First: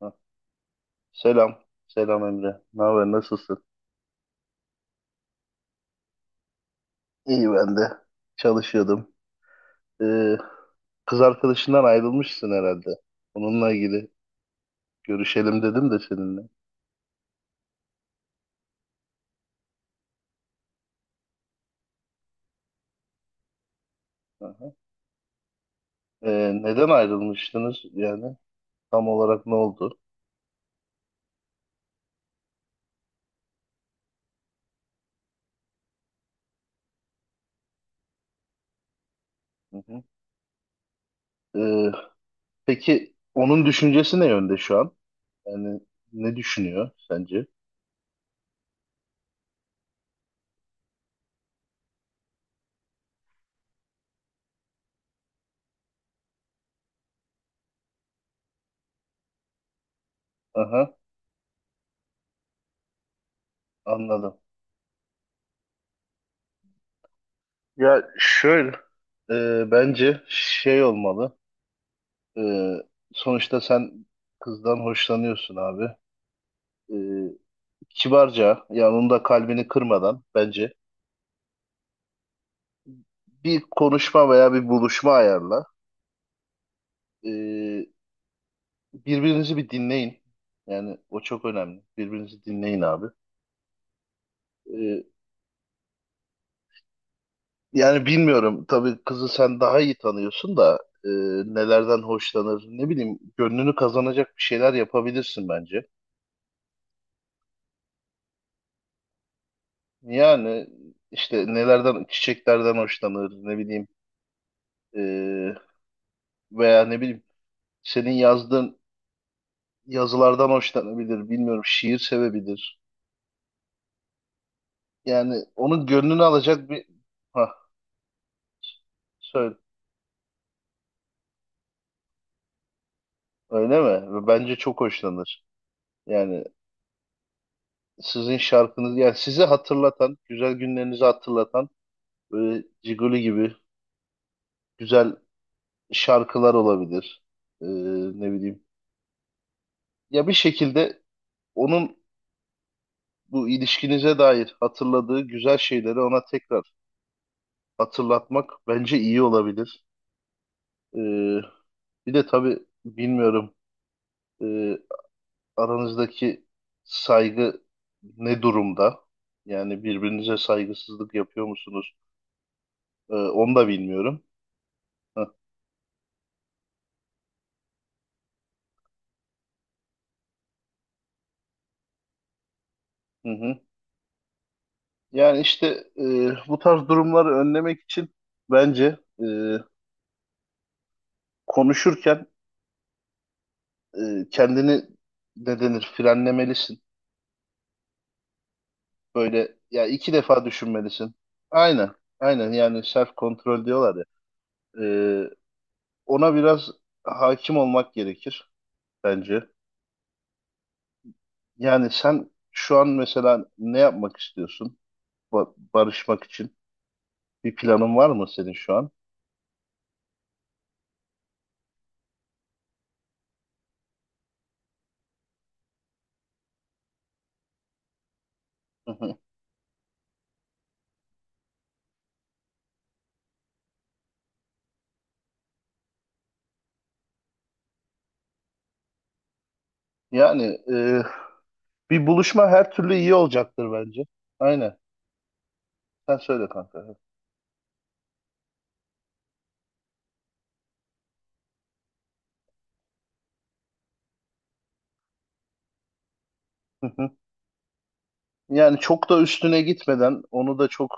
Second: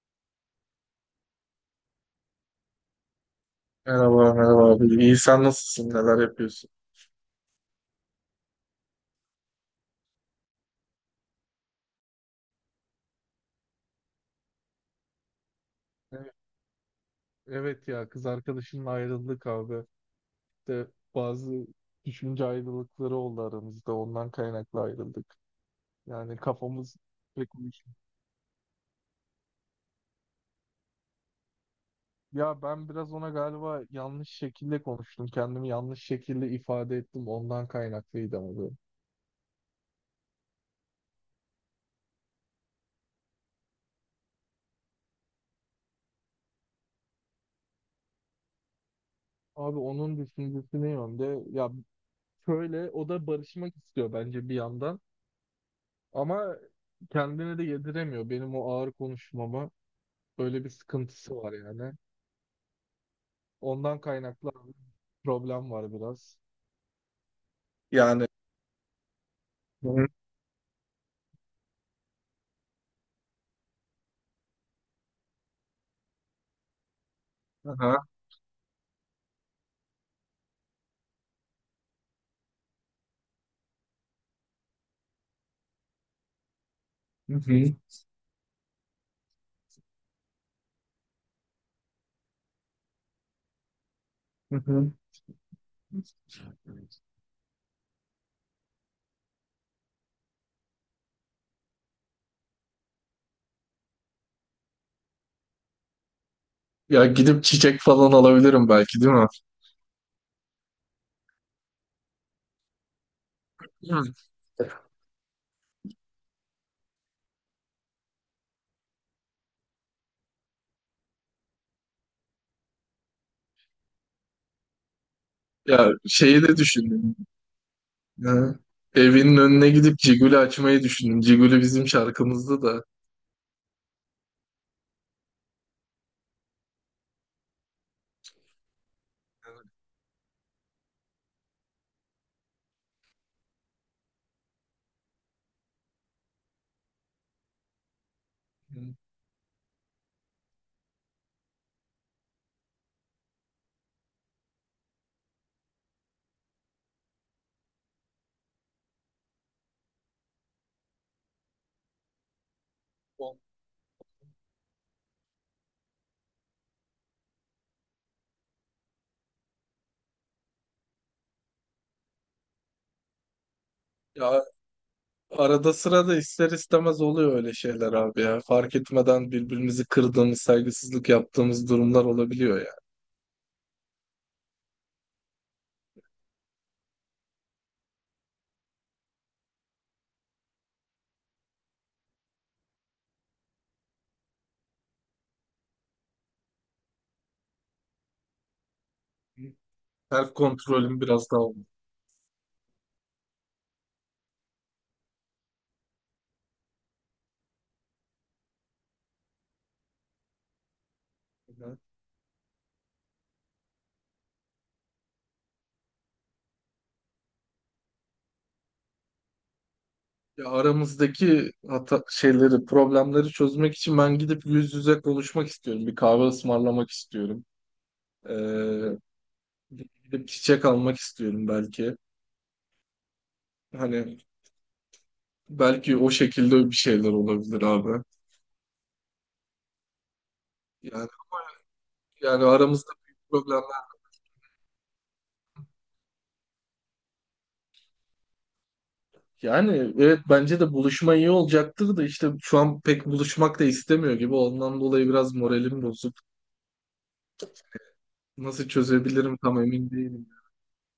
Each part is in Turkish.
Ha, selam. Selam Emre. Ne haber? Nasılsın? Merhaba, merhaba abi. İyi, sen nasılsın? Neler yapıyorsun? İyi ben de. Çalışıyordum. Ee, Kız arkadaşından ayrılmışsın herhalde. Onunla ilgili görüşelim dedim de Evet seninle. evet ya kız arkadaşımla ayrıldık abi. İşte bazı düşünce ayrılıkları oldu aramızda. Ondan Aha. kaynaklı ayrıldık. Yani Neden kafamız pek ayrılmıştınız uyuşmuyor. yani? Tam olarak ne oldu? Ya ben biraz ona galiba yanlış şekilde konuştum. Kendimi yanlış şekilde ifade ettim. Ondan kaynaklıydı abi. Hı hı. Ee, peki onun düşüncesi ne yönde şu an? Yani ne düşünüyor sence? Abi onun düşüncesi ne yönde? Ya şöyle o da barışmak istiyor bence bir yandan. Ama kendine de yediremiyor benim o ağır konuşmama. Böyle bir Aha, sıkıntısı var yani. Ondan anladım. kaynaklı abi problem var biraz. Ya Yani şöyle, hı hı. bence şey olmalı. Ee, Sonuçta sen kızdan hoşlanıyorsun abi. Ee, Aha. Kibarca yani onun da kalbini kırmadan bence bir konuşma veya bir buluşma ayarla. Hı hı. Ee, Birbirinizi bir dinleyin. Yani o çok önemli. Birbirinizi dinleyin abi. Hı hı. Ee, Yani bilmiyorum tabii kızı sen daha iyi tanıyorsun da e, nelerden hoşlanır ne bileyim gönlünü kazanacak bir şeyler yapabilirsin bence. Ya gidip çiçek falan alabilirim belki, değil mi? Yani işte nelerden çiçeklerden hoşlanır ne bileyim Hı. e, veya ne bileyim senin yazdığın yazılardan hoşlanabilir, bilmiyorum şiir sevebilir. Yani onun Ya gönlünü şeyi de alacak bir düşündüm. ha Hı. Evinin söyle önüne gidip Cigül'ü açmayı düşündüm. Cigül'ü bizim şarkımızda da. öyle mi? Bence çok hoşlanır. Yani sizin şarkınız yani sizi hatırlatan, güzel günlerinizi hatırlatan böyle Ciguli gibi güzel şarkılar olabilir. Ee, Ne bileyim. Hı. Ya bir şekilde onun bu ilişkinize dair hatırladığı güzel şeyleri ona tekrar hatırlatmak bence iyi olabilir. Ee, Bir de tabii bilmiyorum e, aranızdaki saygı ne durumda? Yani birbirinize saygısızlık yapıyor musunuz? Onu da bilmiyorum. Ya Heh, arada sırada ister istemez oluyor öyle şeyler abi ya. Fark etmeden birbirimizi kırdığımız, saygısızlık yaptığımız durumlar olabiliyor ya. hı hı. Yani işte bu tarz durumları önlemek için bence konuşurken kendini ne denir frenlemelisin. Böyle ya iki Self defa kontrolüm düşünmelisin. biraz daha olmalı. Aynen, aynen yani self kontrol diyorlar ya. Ee, Ona biraz hakim olmak gerekir. Bence. Hı. Yani sen şu an mesela ne yapmak istiyorsun? Barışmak için bir planın var mı senin şu an? Ya aramızdaki hata şeyleri, problemleri çözmek için ben gidip yüz yüze konuşmak istiyorum. Bir kahve ısmarlamak istiyorum. Ee, Hı hı. Gidip çiçek almak istiyorum belki. Hani belki o şekilde bir şeyler olabilir abi. Yani e, Yani, bir yani buluşma her aramızda türlü iyi büyük olacaktır problemler. bence. Aynen. Sen söyle kanka. Yani evet, bence de buluşma iyi olacaktır da işte şu an pek buluşmak da istemiyor gibi. Ondan dolayı biraz moralim bozuk. Hı hı. Nasıl Yani çok da çözebilirim tam üstüne emin gitmeden, değilim. onu da çok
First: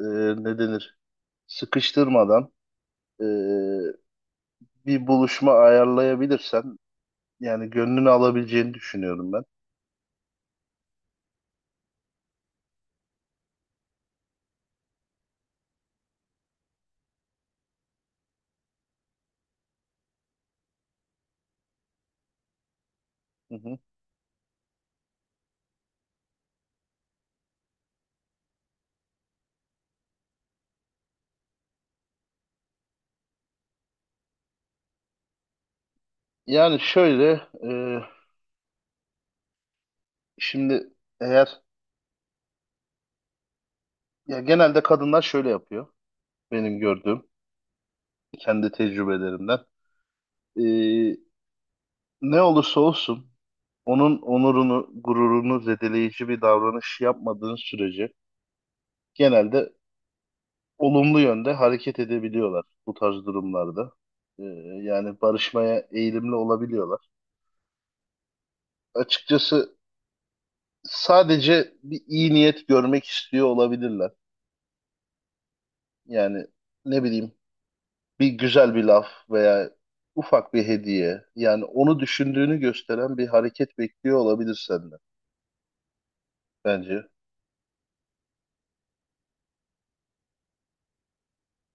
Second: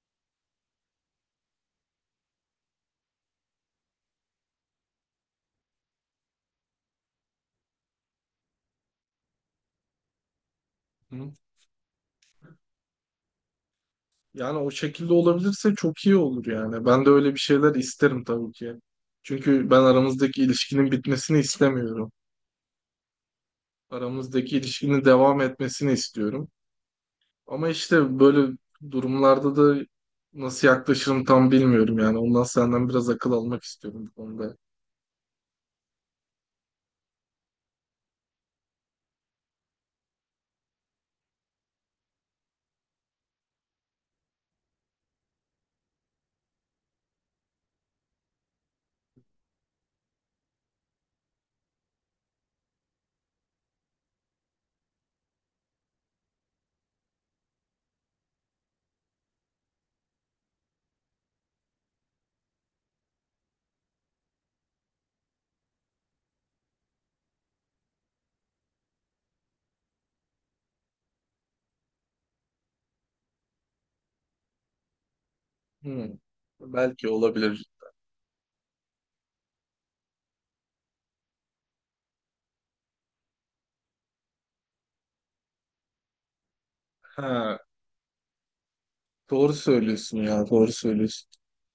ne denir, sıkıştırmadan e, bir buluşma ayarlayabilirsen, yani gönlünü alabileceğini düşünüyorum ben. Hı? Yani o şekilde olabilirse çok iyi olur yani. Ben de öyle bir şeyler isterim tabii ki. Çünkü ben aramızdaki ilişkinin bitmesini istemiyorum. Hı hı. Aramızdaki ilişkinin devam etmesini istiyorum. Ama işte böyle durumlarda da nasıl yaklaşırım tam bilmiyorum yani. Ondan senden biraz akıl almak istiyorum bu konuda. Yani şöyle, şimdi eğer ya genelde kadınlar şöyle yapıyor benim gördüğüm kendi tecrübelerimden. E, Ne olursa olsun onun onurunu, gururunu zedeleyici bir davranış yapmadığın sürece genelde olumlu yönde hareket edebiliyorlar bu tarz durumlarda. E, Yani barışmaya eğilimli olabiliyorlar. Açıkçası sadece bir iyi niyet görmek istiyor olabilirler. Hmm. Yani ne Belki bileyim olabilir. bir güzel bir laf veya ufak bir hediye yani onu düşündüğünü gösteren bir hareket bekliyor olabilir senden bence. Ha. Doğru söylüyorsun ya, doğru söylüyorsun.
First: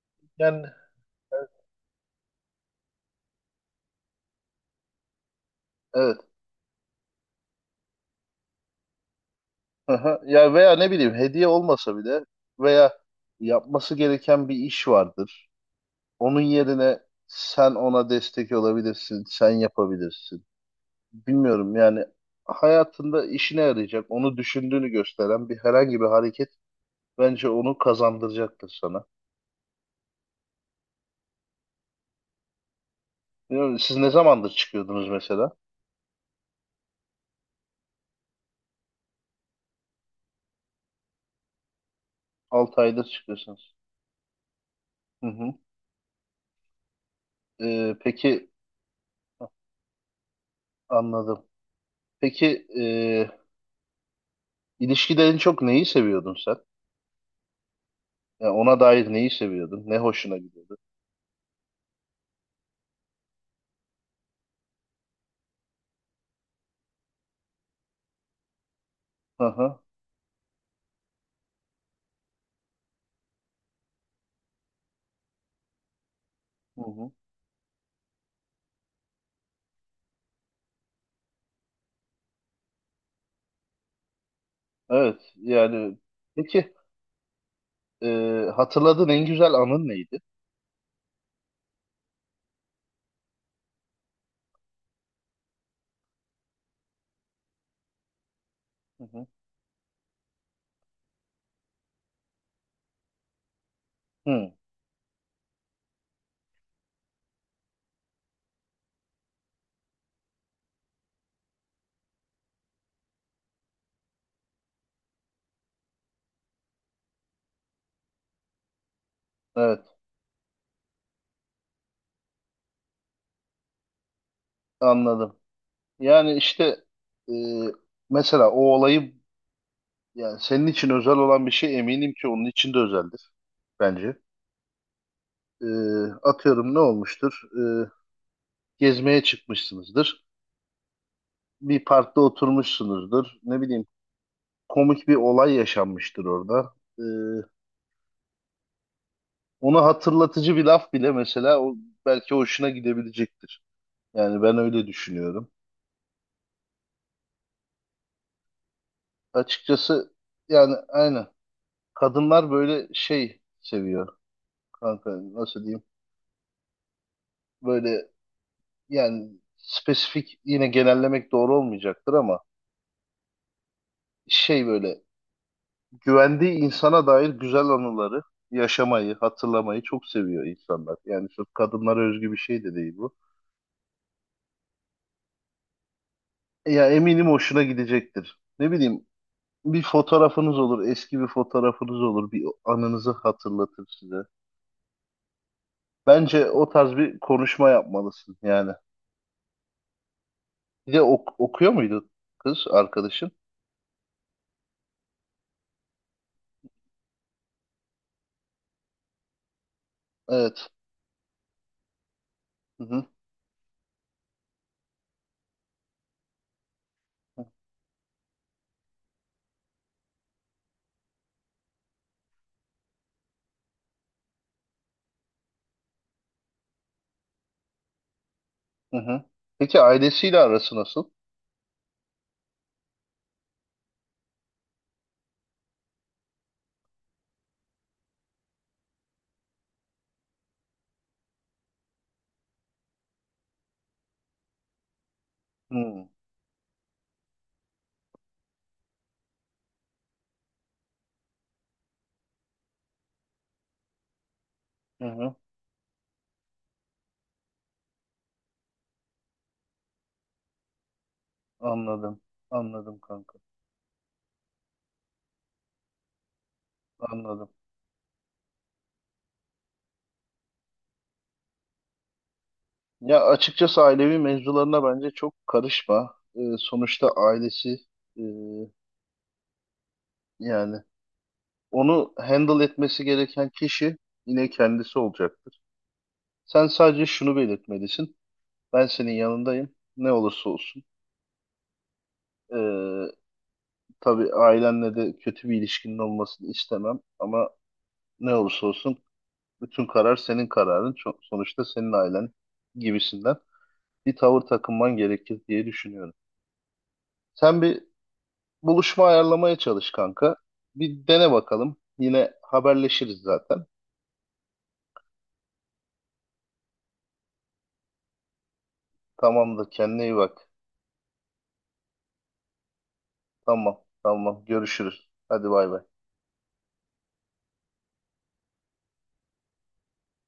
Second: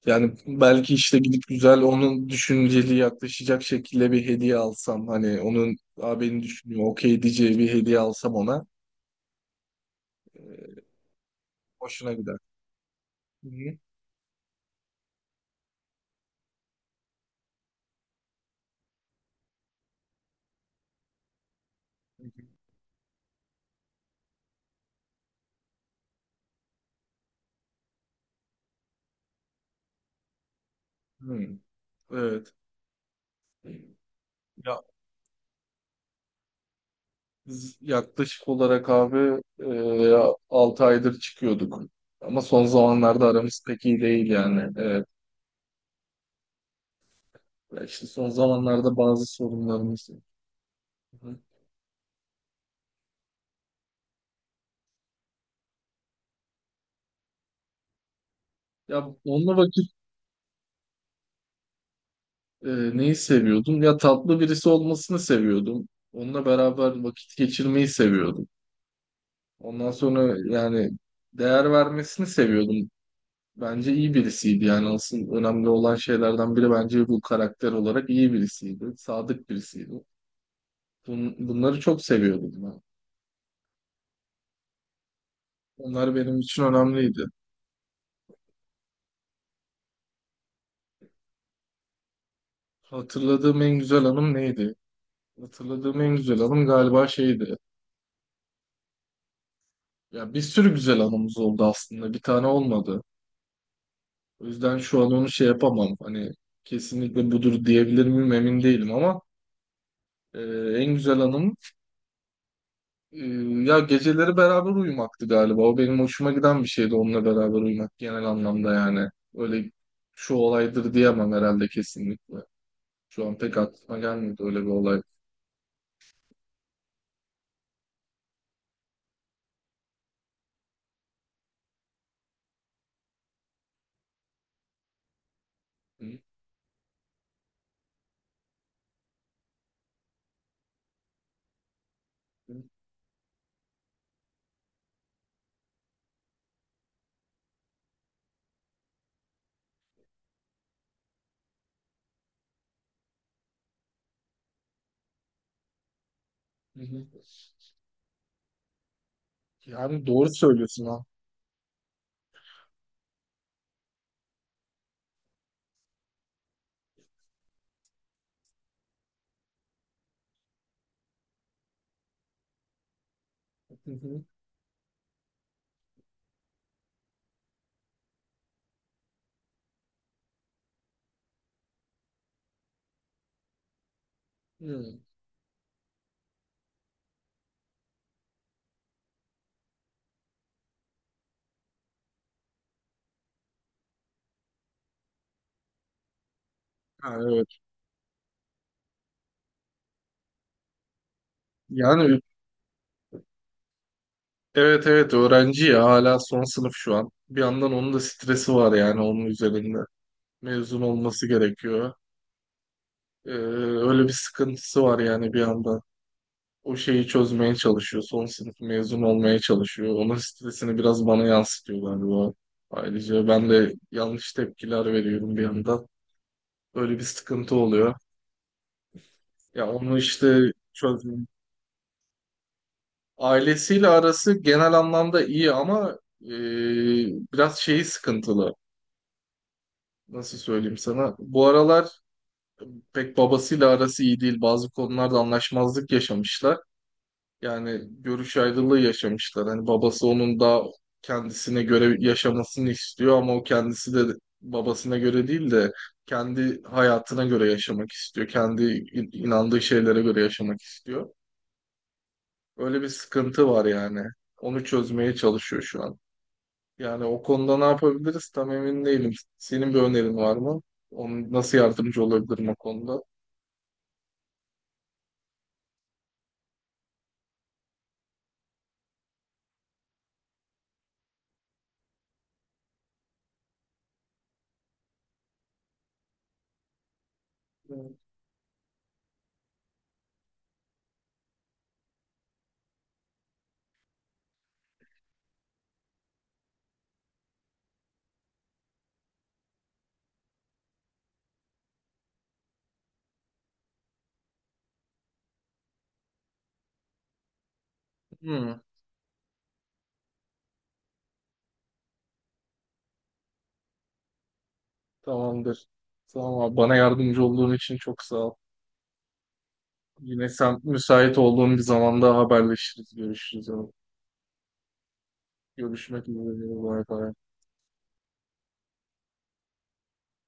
Yani Yani belki işte gidip güzel onun düşünceli yaklaşacak şekilde bir hediye alsam hani onun, evet. aa, beni düşünüyor okey diyeceği bir hediye alsam ona, Aha. Ya e, veya ne bileyim hediye olmasa hoşuna bile gider. veya Hı hı. yapması gereken bir iş vardır. Onun yerine sen ona destek olabilirsin, sen yapabilirsin. Bilmiyorum yani hayatında işine yarayacak, onu düşündüğünü gösteren bir herhangi bir hareket bence onu kazandıracaktır sana. Hı. Evet. Bilmiyorum, siz ne zamandır Ya, çıkıyordunuz mesela? biz yaklaşık olarak abi 6 aydır çıkıyorduk. Ama son 6 aydır zamanlarda aramız çıkıyorsunuz. pek iyi değil yani. Evet. Hı hı. Ya İşte son Peki zamanlarda bazı sorunlarımız. Hı hı. anladım. Peki ilişkide en çok neyi seviyordun sen? Yani ona Ya dair neyi onunla seviyordun? vakit, Ne hoşuna gidiyordu? Neyi seviyordum? Ya tatlı birisi olmasını seviyordum. Onunla beraber vakit geçirmeyi seviyordum. Hı hı. Ondan sonra yani değer vermesini seviyordum. Bence iyi birisiydi yani asıl önemli olan şeylerden biri Hı bence hı. bu, karakter olarak iyi birisiydi. Sadık birisiydi. Bunları çok seviyordum ben. Evet yani Onlar benim için peki önemliydi. e, hatırladığın en güzel anın neydi? Hatırladığım en güzel anım neydi? Hatırladığım en güzel anım galiba şeydi. Hı hı. Ya bir sürü güzel anımız oldu aslında. Bir tane olmadı. O Hı, yüzden şu an onu şey yapamam. Hani kesinlikle budur diyebilir miyim emin değilim ama e, en güzel anım, e, ya geceleri beraber uyumaktı galiba. O benim hoşuma giden bir şeydi, onunla beraber uyumak genel anlamda yani. Öyle evet şu olaydır diyemem herhalde kesinlikle. Şu an pek aklıma gelmedi öyle bir olay. anladım. Yani işte e, mesela o olayı yani senin için özel olan bir şey eminim ki onun için de özeldir bence. E, Hı, Atıyorum ne olmuştur? E, Gezmeye çıkmışsınızdır. Bir parkta hı, oturmuşsunuzdur. Ne bileyim komik bir olay yaşanmıştır orada. Ee, Onu hatırlatıcı bir laf bile mesela o belki hoşuna gidebilecektir. Yani ben öyle düşünüyorum. hı, hı. Yani Açıkçası doğru yani söylüyorsun ha. aynen. Kadınlar böyle şey seviyor kanka nasıl diyeyim? Böyle yani spesifik yine genellemek doğru olmayacaktır ama Hı, hı, şey böyle güvendiği insana dair güzel anıları yaşamayı, hatırlamayı çok seviyor insanlar. Yani sırf kadınlara özgü bir şey de değil bu. hı. Ya eminim hoşuna gidecektir. Ne bileyim bir fotoğrafınız olur, eski bir fotoğrafınız olur, bir anınızı hatırlatır size. Bence o tarz bir Yani evet. konuşma yapmalısın yani. Bir de okuyor muydu Yani kız arkadaşın? evet öğrenci ya hala son sınıf şu an. Bir yandan onun da stresi var yani onun üzerinde. Evet. Mezun olması gerekiyor. Hı hı, Ee, Öyle bir sıkıntısı var yani bir yandan. O şeyi çözmeye çalışıyor. Son sınıf mezun olmaya çalışıyor. Onun stresini biraz bana yansıtıyor galiba. Ayrıca ben de yanlış tepkiler veriyorum bir yandan. Öyle bir sıkıntı oluyor. hı hı. Ya Peki onu ailesiyle işte arası nasıl? çözmeyeyim. Ailesiyle arası genel anlamda iyi ama e, biraz şeyi sıkıntılı. Nasıl söyleyeyim sana? Bu aralar pek babasıyla arası iyi değil. Bazı konularda anlaşmazlık Hı yaşamışlar. Yani görüş ayrılığı yaşamışlar. Hani babası onun daha kendisine göre yaşamasını istiyor ama o kendisi de babasına hı, göre hı. değil de kendi hayatına göre yaşamak istiyor. Kendi inandığı şeylere göre yaşamak istiyor. Anladım. Öyle bir Anladım kanka. sıkıntı var yani. Onu çözmeye çalışıyor şu an. Yani o Anladım. konuda ne yapabiliriz tam emin değilim. Senin bir önerin var mı? Onun nasıl yardımcı olabilirim o konuda? Ya açıkçası ailevi mevzularına bence çok karışma. Sonuçta ailesi e, yani onu handle etmesi gereken kişi yine kendisi olacaktır. Sen sadece şunu belirtmelisin. Ben senin yanındayım. Ne olursa olsun. Ee, tabii ailenle de kötü bir ilişkinin olmasını istemem. Ama ne olursa olsun bütün karar senin kararın. Sonuçta senin ailen gibisinden bir tavır takınman gerekir diye düşünüyorum. Sen bir Hmm, buluşma ayarlamaya çalış kanka. Bir dene bakalım. Yine haberleşiriz zaten. tamamdır. Tamam abi. Bana yardımcı olduğun için çok sağ ol. Tamamdır kendine iyi Yine bak. sen müsait olduğun bir zamanda haberleşiriz, görüşürüz. Yani Tamam, tamam. Görüşürüz. Hadi bay bay. görüşmek üzere. Bay bay.